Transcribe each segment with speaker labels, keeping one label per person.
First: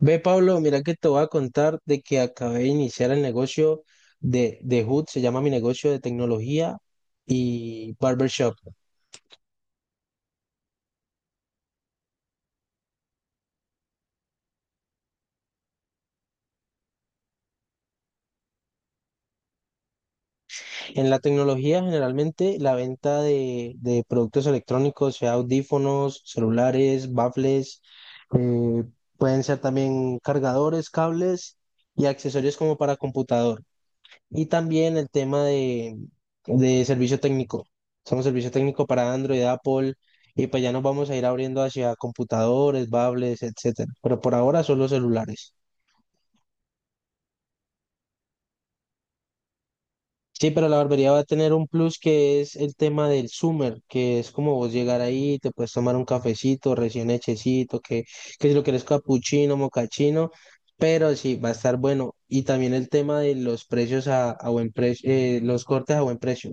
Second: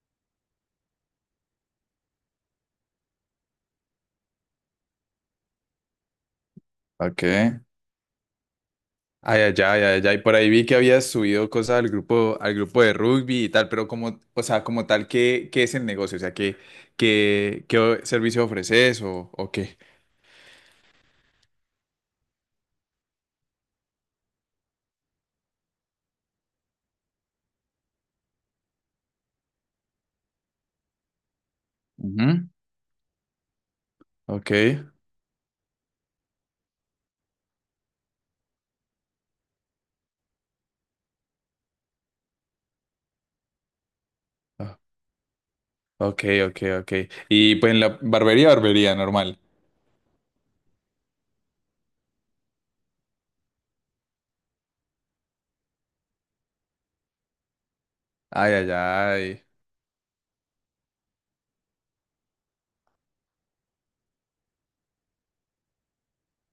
Speaker 1: Ve, Pablo, mira que te voy a contar de que acabé de iniciar el negocio de Hood, se llama mi negocio de tecnología
Speaker 2: Ok.
Speaker 1: y barbershop.
Speaker 2: Ay, ay, ay, ay, ay. Por ahí vi que habías subido cosas al grupo de rugby y tal, pero como, o sea, como tal, ¿qué, es el negocio? O sea, ¿qué, qué, servicio ofreces o qué?
Speaker 1: En la tecnología, generalmente, la venta de productos electrónicos, sea audífonos, celulares, baffles, eh, pueden ser también cargadores, cables y
Speaker 2: Ujú.
Speaker 1: accesorios como para computador. Y
Speaker 2: Ok.
Speaker 1: también el tema de servicio técnico. Somos servicio técnico para Android, Apple, y pues ya nos vamos a ir abriendo hacia computadores, tablets, etcétera. Pero por ahora
Speaker 2: Ah,
Speaker 1: solo celulares.
Speaker 2: ok, ok, ok. Y pues en la barbería, barbería, normal.
Speaker 1: Sí, pero la barbería va a tener un plus que es el tema del Summer, que es como vos llegar ahí, te puedes tomar un cafecito recién hechecito, que
Speaker 2: Ay,
Speaker 1: si lo
Speaker 2: ay,
Speaker 1: querés
Speaker 2: ay.
Speaker 1: capuchino, mocachino, pero sí, va a estar bueno. Y también el tema de los precios a buen precio, los cortes a buen precio.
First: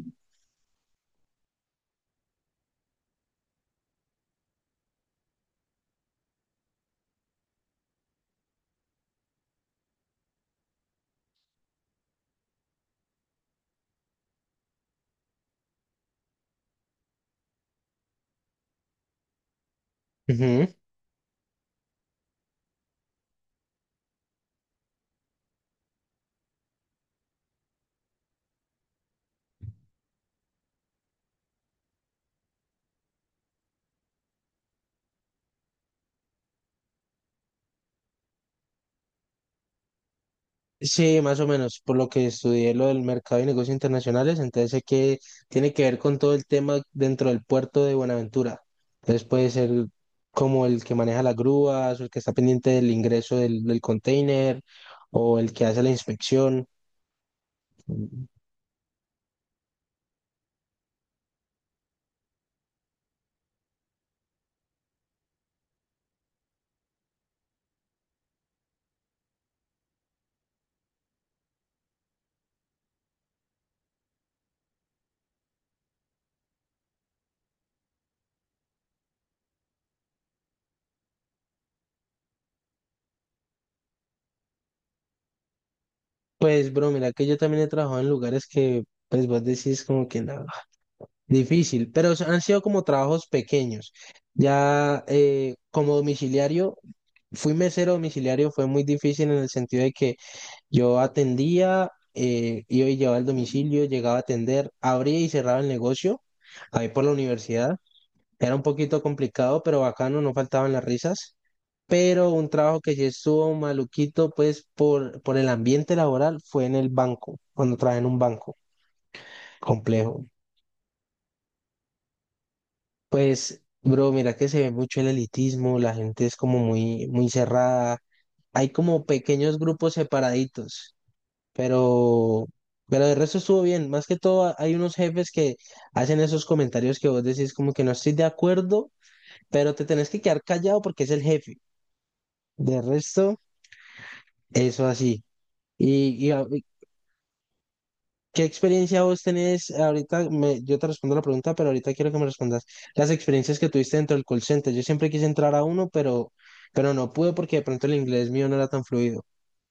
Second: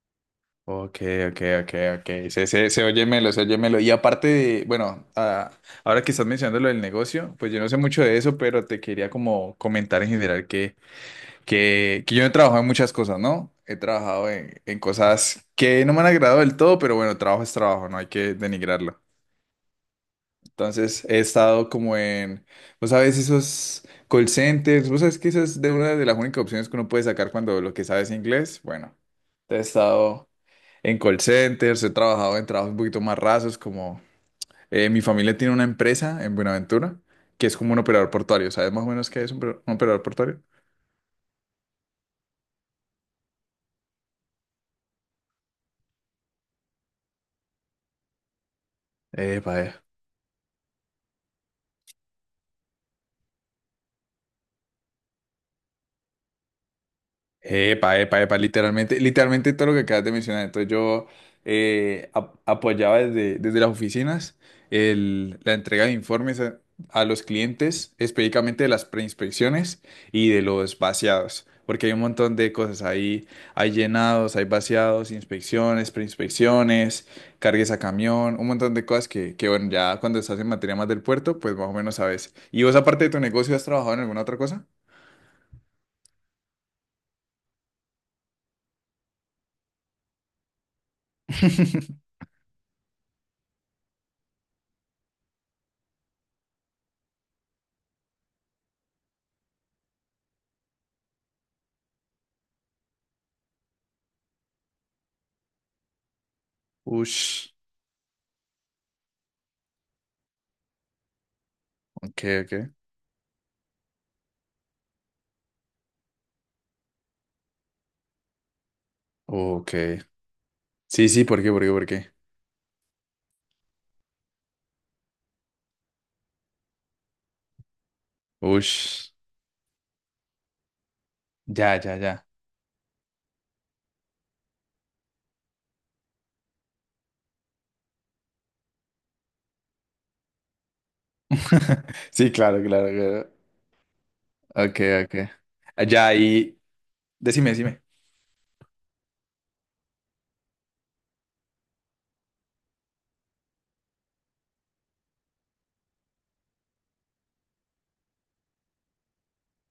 Speaker 2: Ok, ok, ok, ok. Se oye melo, se oye melo. Y aparte de, bueno, ah, ahora que estás mencionando lo del negocio, pues yo no sé mucho de eso, pero te quería como comentar en general que yo he trabajado en muchas cosas, ¿no? He trabajado en cosas que no me han agradado del todo, pero bueno, trabajo es trabajo, no hay que denigrarlo.
Speaker 1: Ujú.
Speaker 2: Entonces he estado como en, vos sabes, esos call centers, vos sabes que esa es de una de las únicas opciones que uno puede sacar cuando lo que sabes es inglés. Bueno, he estado en call centers, he trabajado en trabajos un poquito más rasos, como mi familia tiene una empresa en Buenaventura, que es como un operador portuario, ¿sabes más o menos qué es un operador portuario?
Speaker 1: Sí, más o menos, por lo que estudié lo del mercado y negocios internacionales, entonces sé que tiene que ver con todo el tema dentro del puerto de Buenaventura. Entonces puede
Speaker 2: Epa,
Speaker 1: ser como el que maneja las grúas, o el que está pendiente del ingreso del container, o el que hace la inspección.
Speaker 2: Epa, epa, epa, literalmente, literalmente todo lo que acabas de mencionar. Entonces yo apoyaba desde las oficinas la entrega de informes a los clientes, específicamente de las preinspecciones y de los vaciados, porque hay un montón de cosas ahí, hay llenados, hay vaciados, inspecciones, preinspecciones, cargues a camión, un montón de cosas que bueno, ya cuando estás en materia más del puerto, pues más o menos sabes. ¿Y vos aparte de tu negocio has trabajado en alguna otra cosa?
Speaker 1: Pues, bro, mira que yo también he trabajado en lugares que, pues, vos decís como que nada, difícil, pero han sido como trabajos pequeños. Ya como domiciliario, fui mesero domiciliario, fue muy difícil en el sentido de que yo atendía, iba y llevaba el domicilio, llegaba a atender, abría y cerraba el negocio, ahí por la
Speaker 2: Ush,
Speaker 1: universidad. Era un poquito complicado, pero bacano, no faltaban las risas.
Speaker 2: ok,
Speaker 1: Pero un
Speaker 2: ok.
Speaker 1: trabajo que sí estuvo maluquito, pues por el ambiente laboral, fue en el banco, cuando trabajé en un banco
Speaker 2: Ok.
Speaker 1: complejo.
Speaker 2: Sí, sí, ¿por qué? ¿Por qué? ¿Por qué?
Speaker 1: Pues, bro, mira que se ve mucho el elitismo, la gente es como muy cerrada. Hay como
Speaker 2: Ush.
Speaker 1: pequeños grupos separaditos.
Speaker 2: Ya, ya, ya.
Speaker 1: Pero, pero de resto estuvo bien. Más que todo, hay unos jefes que hacen esos comentarios que vos decís como que no estoy de acuerdo, pero te tenés que quedar callado porque es el jefe.
Speaker 2: Sí, claro,
Speaker 1: De
Speaker 2: claro, claro.
Speaker 1: resto,
Speaker 2: Ok,
Speaker 1: eso
Speaker 2: ok.
Speaker 1: así.
Speaker 2: Ah,
Speaker 1: ¿Y,
Speaker 2: ya,
Speaker 1: y a-
Speaker 2: y
Speaker 1: y
Speaker 2: decime, decime.
Speaker 1: qué experiencia vos tenés ahorita? Yo te respondo la pregunta, pero ahorita quiero que me respondas las experiencias que tuviste dentro del call center. Yo siempre quise entrar a uno, pero no pude porque de pronto el inglés mío no era tan fluido.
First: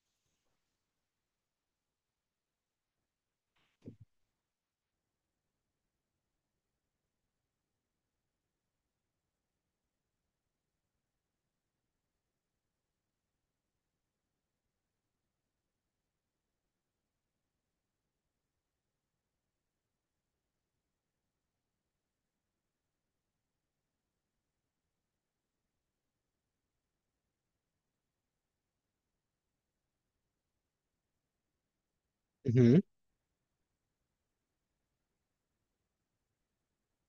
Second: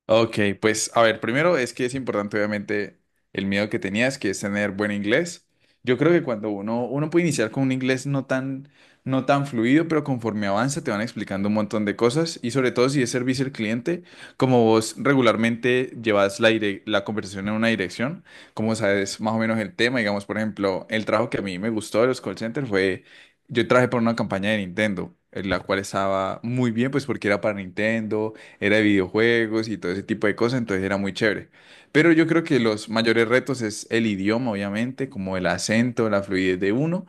Speaker 2: Ok, pues a ver, primero es que es importante obviamente el miedo que tenías, que es tener buen inglés. Yo creo que cuando uno puede iniciar con un inglés no tan, no tan fluido, pero conforme avanza te van explicando un montón de cosas y sobre todo si es servicio al cliente, como vos regularmente llevas la, la conversación en una dirección, como sabes más o menos el tema, digamos, por ejemplo, el trabajo que a mí me gustó de los call centers fue, yo trabajé por una campaña de Nintendo, en la cual estaba muy bien, pues porque era para Nintendo era de videojuegos y todo ese tipo de cosas, entonces era muy chévere. Pero yo creo que los mayores retos es el idioma, obviamente, como el acento, la fluidez de uno,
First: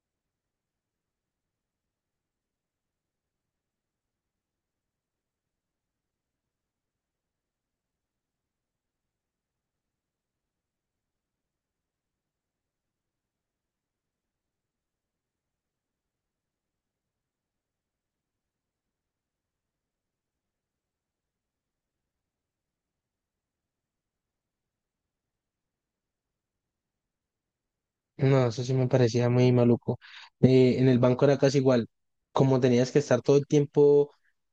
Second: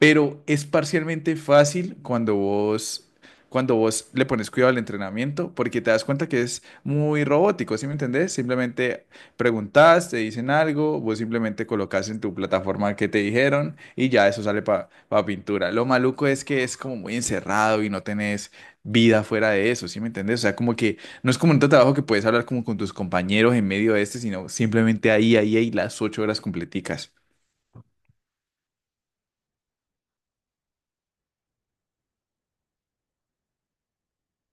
Speaker 2: pero es parcialmente fácil cuando vos le pones cuidado al entrenamiento, porque te das cuenta que es muy robótico, ¿sí me entendés? Simplemente preguntas, te dicen algo, vos simplemente colocas en tu plataforma que te dijeron y ya eso sale para pintura. Lo maluco es que es como muy encerrado y no tenés vida fuera de eso, ¿sí me entendés? O sea, como que no es como un trabajo que puedes hablar como con tus compañeros en medio de este, sino simplemente ahí las 8 horas completicas.
Speaker 1: No, eso sí me parecía muy maluco. En el banco era casi igual. Como tenías que estar todo el tiempo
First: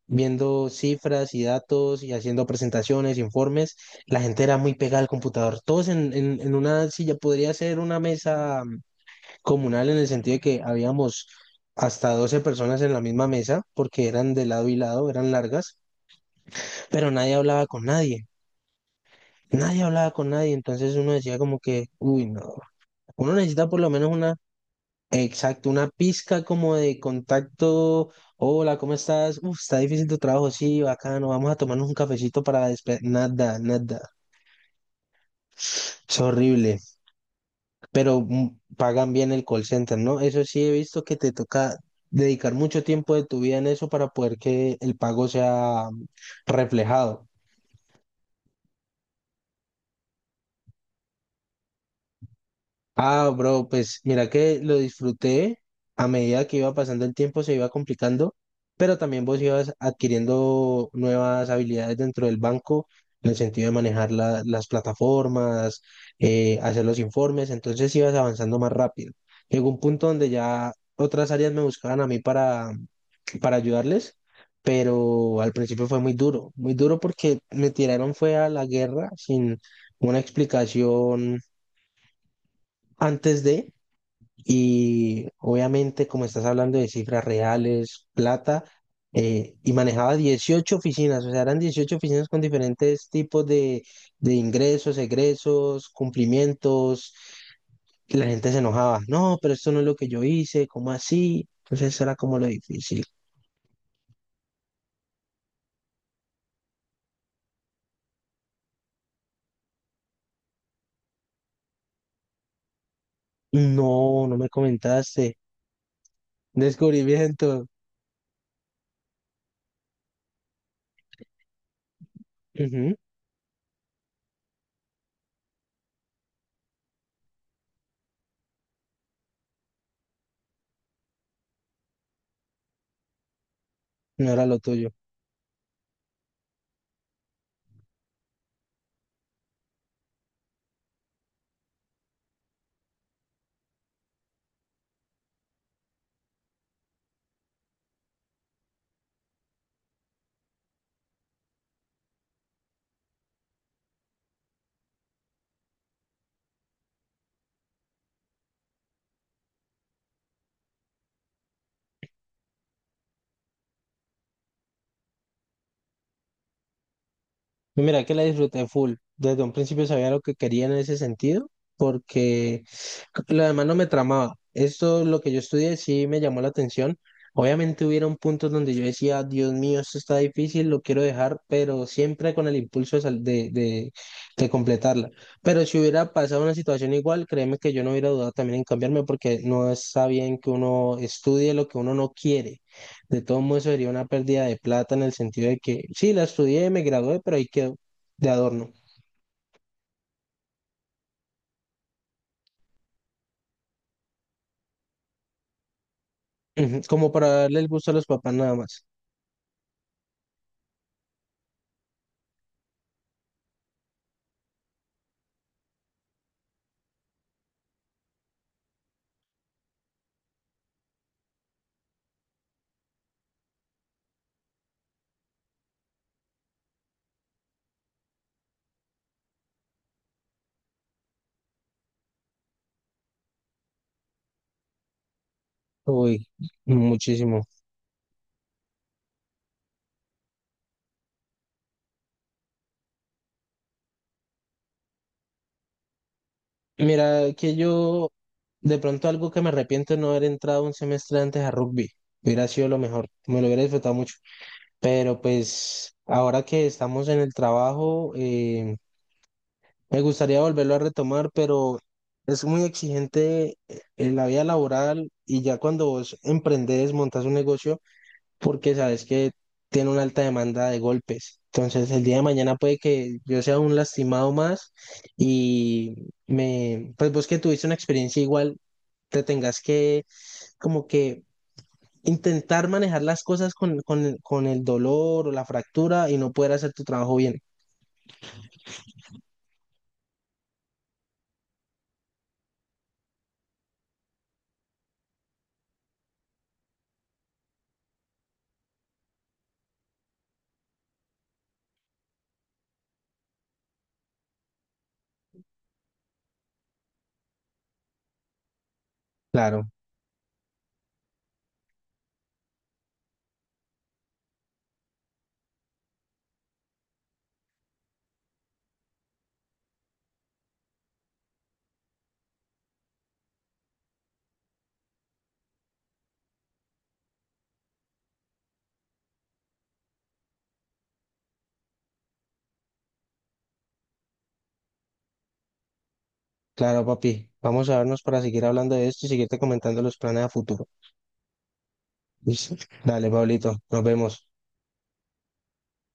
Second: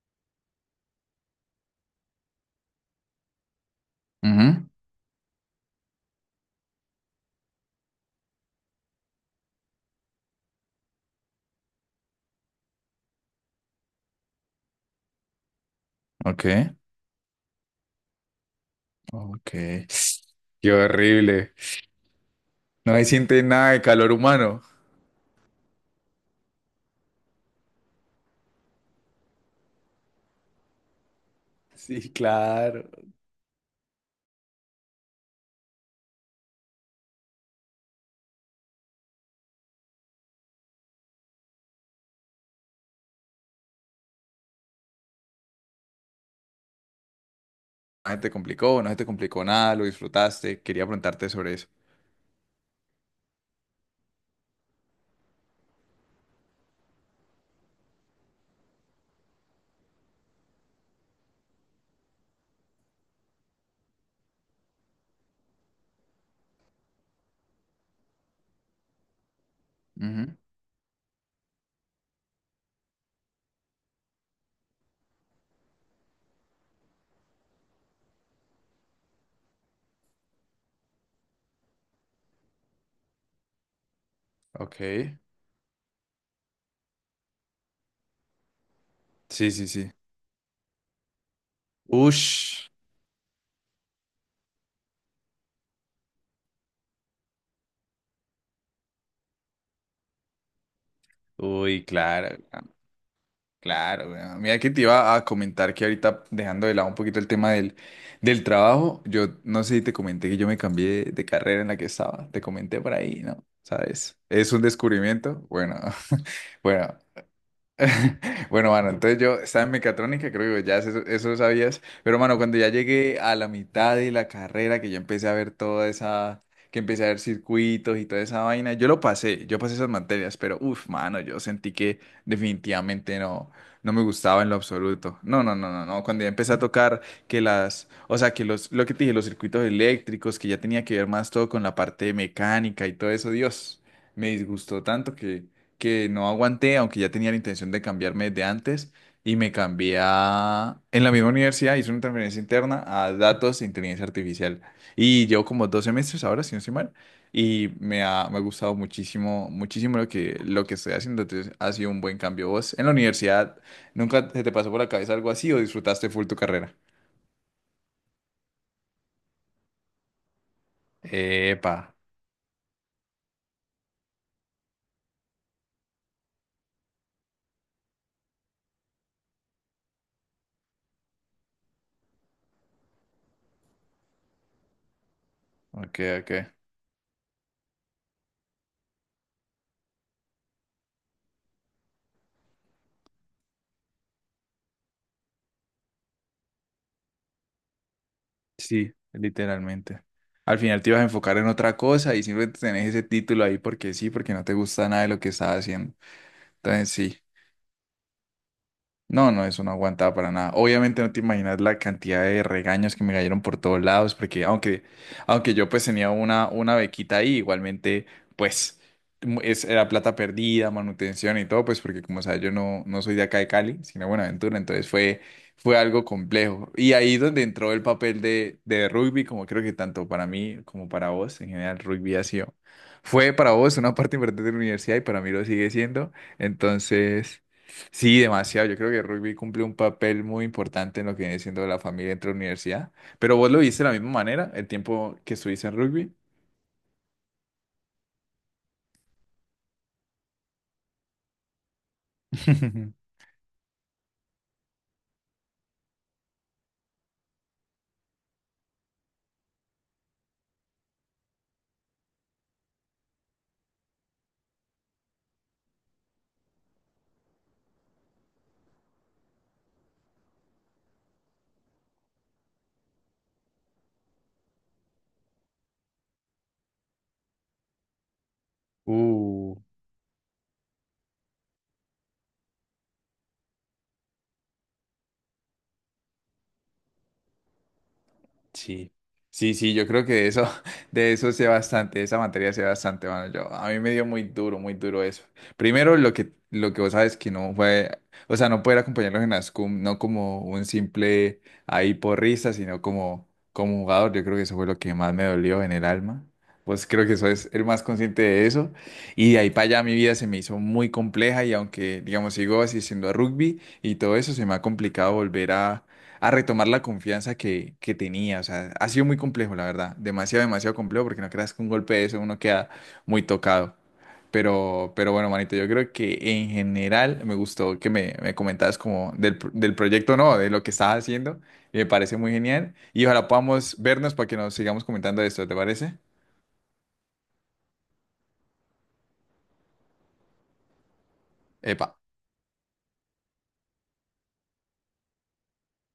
Speaker 1: viendo cifras y datos y haciendo presentaciones, informes, la gente era
Speaker 2: Ujú,
Speaker 1: muy pegada al computador. Todos en una silla, podría ser una mesa comunal en el sentido de que habíamos hasta 12 personas en la misma mesa, porque eran de lado y lado, eran largas,
Speaker 2: ok.
Speaker 1: pero nadie hablaba con nadie.
Speaker 2: Ok.
Speaker 1: Nadie hablaba con nadie,
Speaker 2: Qué
Speaker 1: entonces uno decía
Speaker 2: horrible.
Speaker 1: como que, uy, no,
Speaker 2: No se
Speaker 1: uno
Speaker 2: siente
Speaker 1: necesita
Speaker 2: nada
Speaker 1: por
Speaker 2: de
Speaker 1: lo menos
Speaker 2: calor
Speaker 1: una...
Speaker 2: humano.
Speaker 1: Exacto, una pizca como de contacto. Hola, ¿cómo estás? Uf, está difícil tu trabajo, sí, bacano. Vamos a tomarnos un
Speaker 2: Sí,
Speaker 1: cafecito para la
Speaker 2: claro.
Speaker 1: Nada, nada. Es horrible. Pero pagan bien el call center, ¿no? Eso sí, he visto que te toca dedicar mucho tiempo de tu vida en eso para poder que el pago sea reflejado.
Speaker 2: No se te complicó, no se te complicó nada, lo disfrutaste. Quería preguntarte sobre eso.
Speaker 1: Ah, bro, pues mira que lo disfruté a medida que iba pasando el tiempo, se iba complicando, pero también vos ibas adquiriendo nuevas habilidades dentro del banco, en el sentido de manejar las plataformas, hacer los informes, entonces ibas avanzando más rápido. Llegó un punto donde
Speaker 2: Ujú,
Speaker 1: ya otras áreas me buscaban a mí para ayudarles, pero al principio fue muy duro porque me tiraron fue a la guerra sin una explicación antes de...
Speaker 2: ok.
Speaker 1: Y obviamente, como estás hablando de cifras reales, plata,
Speaker 2: Sí, sí,
Speaker 1: y
Speaker 2: sí.
Speaker 1: manejaba 18 oficinas, o sea, eran 18 oficinas con
Speaker 2: Ush.
Speaker 1: diferentes tipos de ingresos, egresos, cumplimientos. Y la gente se enojaba, no, pero esto no es lo que yo hice, ¿cómo así?
Speaker 2: Uy,
Speaker 1: Entonces, eso era como
Speaker 2: claro,
Speaker 1: lo difícil.
Speaker 2: claro. Weón, mira que te iba a comentar que ahorita, dejando de lado un poquito el tema del trabajo, yo no sé si te comenté que yo me cambié de carrera en la que estaba. Te comenté por ahí, ¿no? ¿Sabes?
Speaker 1: No, no me
Speaker 2: Es un
Speaker 1: comentaste.
Speaker 2: descubrimiento. Bueno, bueno.
Speaker 1: Descubrimiento.
Speaker 2: Bueno, mano, entonces yo estaba en mecatrónica, creo que ya eso lo sabías, pero mano, cuando ya
Speaker 1: Ujú.
Speaker 2: llegué a la mitad de la carrera, que ya empecé a ver toda esa, que empecé a ver circuitos y toda esa vaina, yo lo pasé, yo pasé esas materias, pero uff, mano, yo sentí que definitivamente no, no me
Speaker 1: No
Speaker 2: gustaba
Speaker 1: era
Speaker 2: en lo
Speaker 1: lo tuyo.
Speaker 2: absoluto. No, no, no, no, no, cuando ya empecé a tocar que las, o sea, lo que te dije, los circuitos eléctricos, que ya tenía que ver más todo con la parte mecánica y todo eso, Dios, me disgustó tanto que no aguanté, aunque ya tenía la intención de cambiarme desde antes, y me cambié a... En la misma universidad hice una transferencia interna a datos e inteligencia artificial. Y llevo como dos semestres ahora, si no estoy mal, y me ha gustado muchísimo, muchísimo lo que estoy haciendo. Entonces, ha sido un buen cambio. ¿Vos en la universidad nunca se te pasó por la cabeza algo así o disfrutaste full tu carrera?
Speaker 1: Mira que la disfruté full. Desde un principio sabía lo que quería en ese sentido,
Speaker 2: Epa,
Speaker 1: porque lo demás no me tramaba. Esto, lo que yo estudié, sí me llamó la atención. Obviamente hubieron puntos donde yo decía, Dios mío, esto está difícil, lo quiero dejar, pero siempre con el impulso de de completarla. Pero si
Speaker 2: ok,
Speaker 1: hubiera pasado
Speaker 2: ok.
Speaker 1: una situación igual, créeme que yo no hubiera dudado también en cambiarme, porque no está bien que uno estudie lo que uno no quiere. De todo modo, eso sería una pérdida de plata en el sentido de que sí, la estudié, me gradué, pero ahí quedó de adorno.
Speaker 2: Sí, literalmente. Al final te ibas a enfocar en otra cosa y siempre tenés ese título ahí porque sí, porque no te gusta nada de lo que estás haciendo.
Speaker 1: Ujú.
Speaker 2: Entonces,
Speaker 1: Como
Speaker 2: sí.
Speaker 1: para darle el gusto a los papás nada más.
Speaker 2: No, no, eso no aguantaba para nada. Obviamente no te imaginas la cantidad de regaños que me cayeron por todos lados, porque aunque, aunque yo pues tenía una bequita ahí, igualmente pues era plata perdida, manutención y todo, pues porque como sabes yo no, no soy de acá de Cali, sino de Buenaventura, entonces fue, fue algo complejo. Y ahí es donde entró el papel de rugby, como creo que tanto para mí como para vos, en general rugby ha sido, fue para vos una parte importante de la universidad y para mí lo sigue siendo,
Speaker 1: Uy,
Speaker 2: entonces...
Speaker 1: muchísimo.
Speaker 2: Sí, demasiado. Yo creo que el rugby cumple un papel muy importante en lo que viene siendo la familia entre la universidad. Pero vos lo viste de la misma manera, el tiempo que estuviste en rugby.
Speaker 1: Mira, que yo de pronto algo que me arrepiento es no haber entrado un semestre antes a rugby. Hubiera sido lo mejor, me lo hubiera disfrutado mucho. Pero pues ahora que estamos en el trabajo, me gustaría volverlo a retomar, pero es muy exigente en la vida laboral y ya cuando vos emprendés, montas un negocio, porque sabes que tiene una alta demanda de golpes. Entonces, el día de mañana puede que yo sea un lastimado más y me, pues vos que tuviste una experiencia igual, te
Speaker 2: Uh.
Speaker 1: tengas que como que intentar manejar las cosas con el dolor o la fractura y no poder hacer tu trabajo bien.
Speaker 2: Sí, sí, sí, yo creo que de eso, de eso sé bastante, de esa materia sé bastante, mano. Yo, a mí me dio muy duro eso. Primero, lo que vos sabes que no fue, o sea, no poder acompañarlos en las cum, no como un simple ahí porrista, sino como, como jugador. Yo creo que eso fue lo que más me dolió en el alma. Pues creo que eso es el más consciente de eso. Y de ahí para
Speaker 1: Claro.
Speaker 2: allá mi vida se me hizo muy compleja y aunque, digamos, sigo asistiendo a rugby y todo eso, se me ha complicado volver a retomar la confianza que tenía. O sea, ha sido muy complejo, la verdad. Demasiado, demasiado complejo, porque no creas que un golpe de eso uno queda muy tocado. Pero bueno, manito, yo creo que en general me gustó que me comentabas como del proyecto, no, de lo que estás haciendo. Y me parece muy genial. Y ojalá podamos vernos para que nos sigamos comentando esto, ¿te parece?
Speaker 1: Claro, papi. Vamos a vernos para seguir hablando de esto y seguirte comentando los planes a futuro.
Speaker 2: Epa.
Speaker 1: Listo. Dale, Pablito. Nos vemos.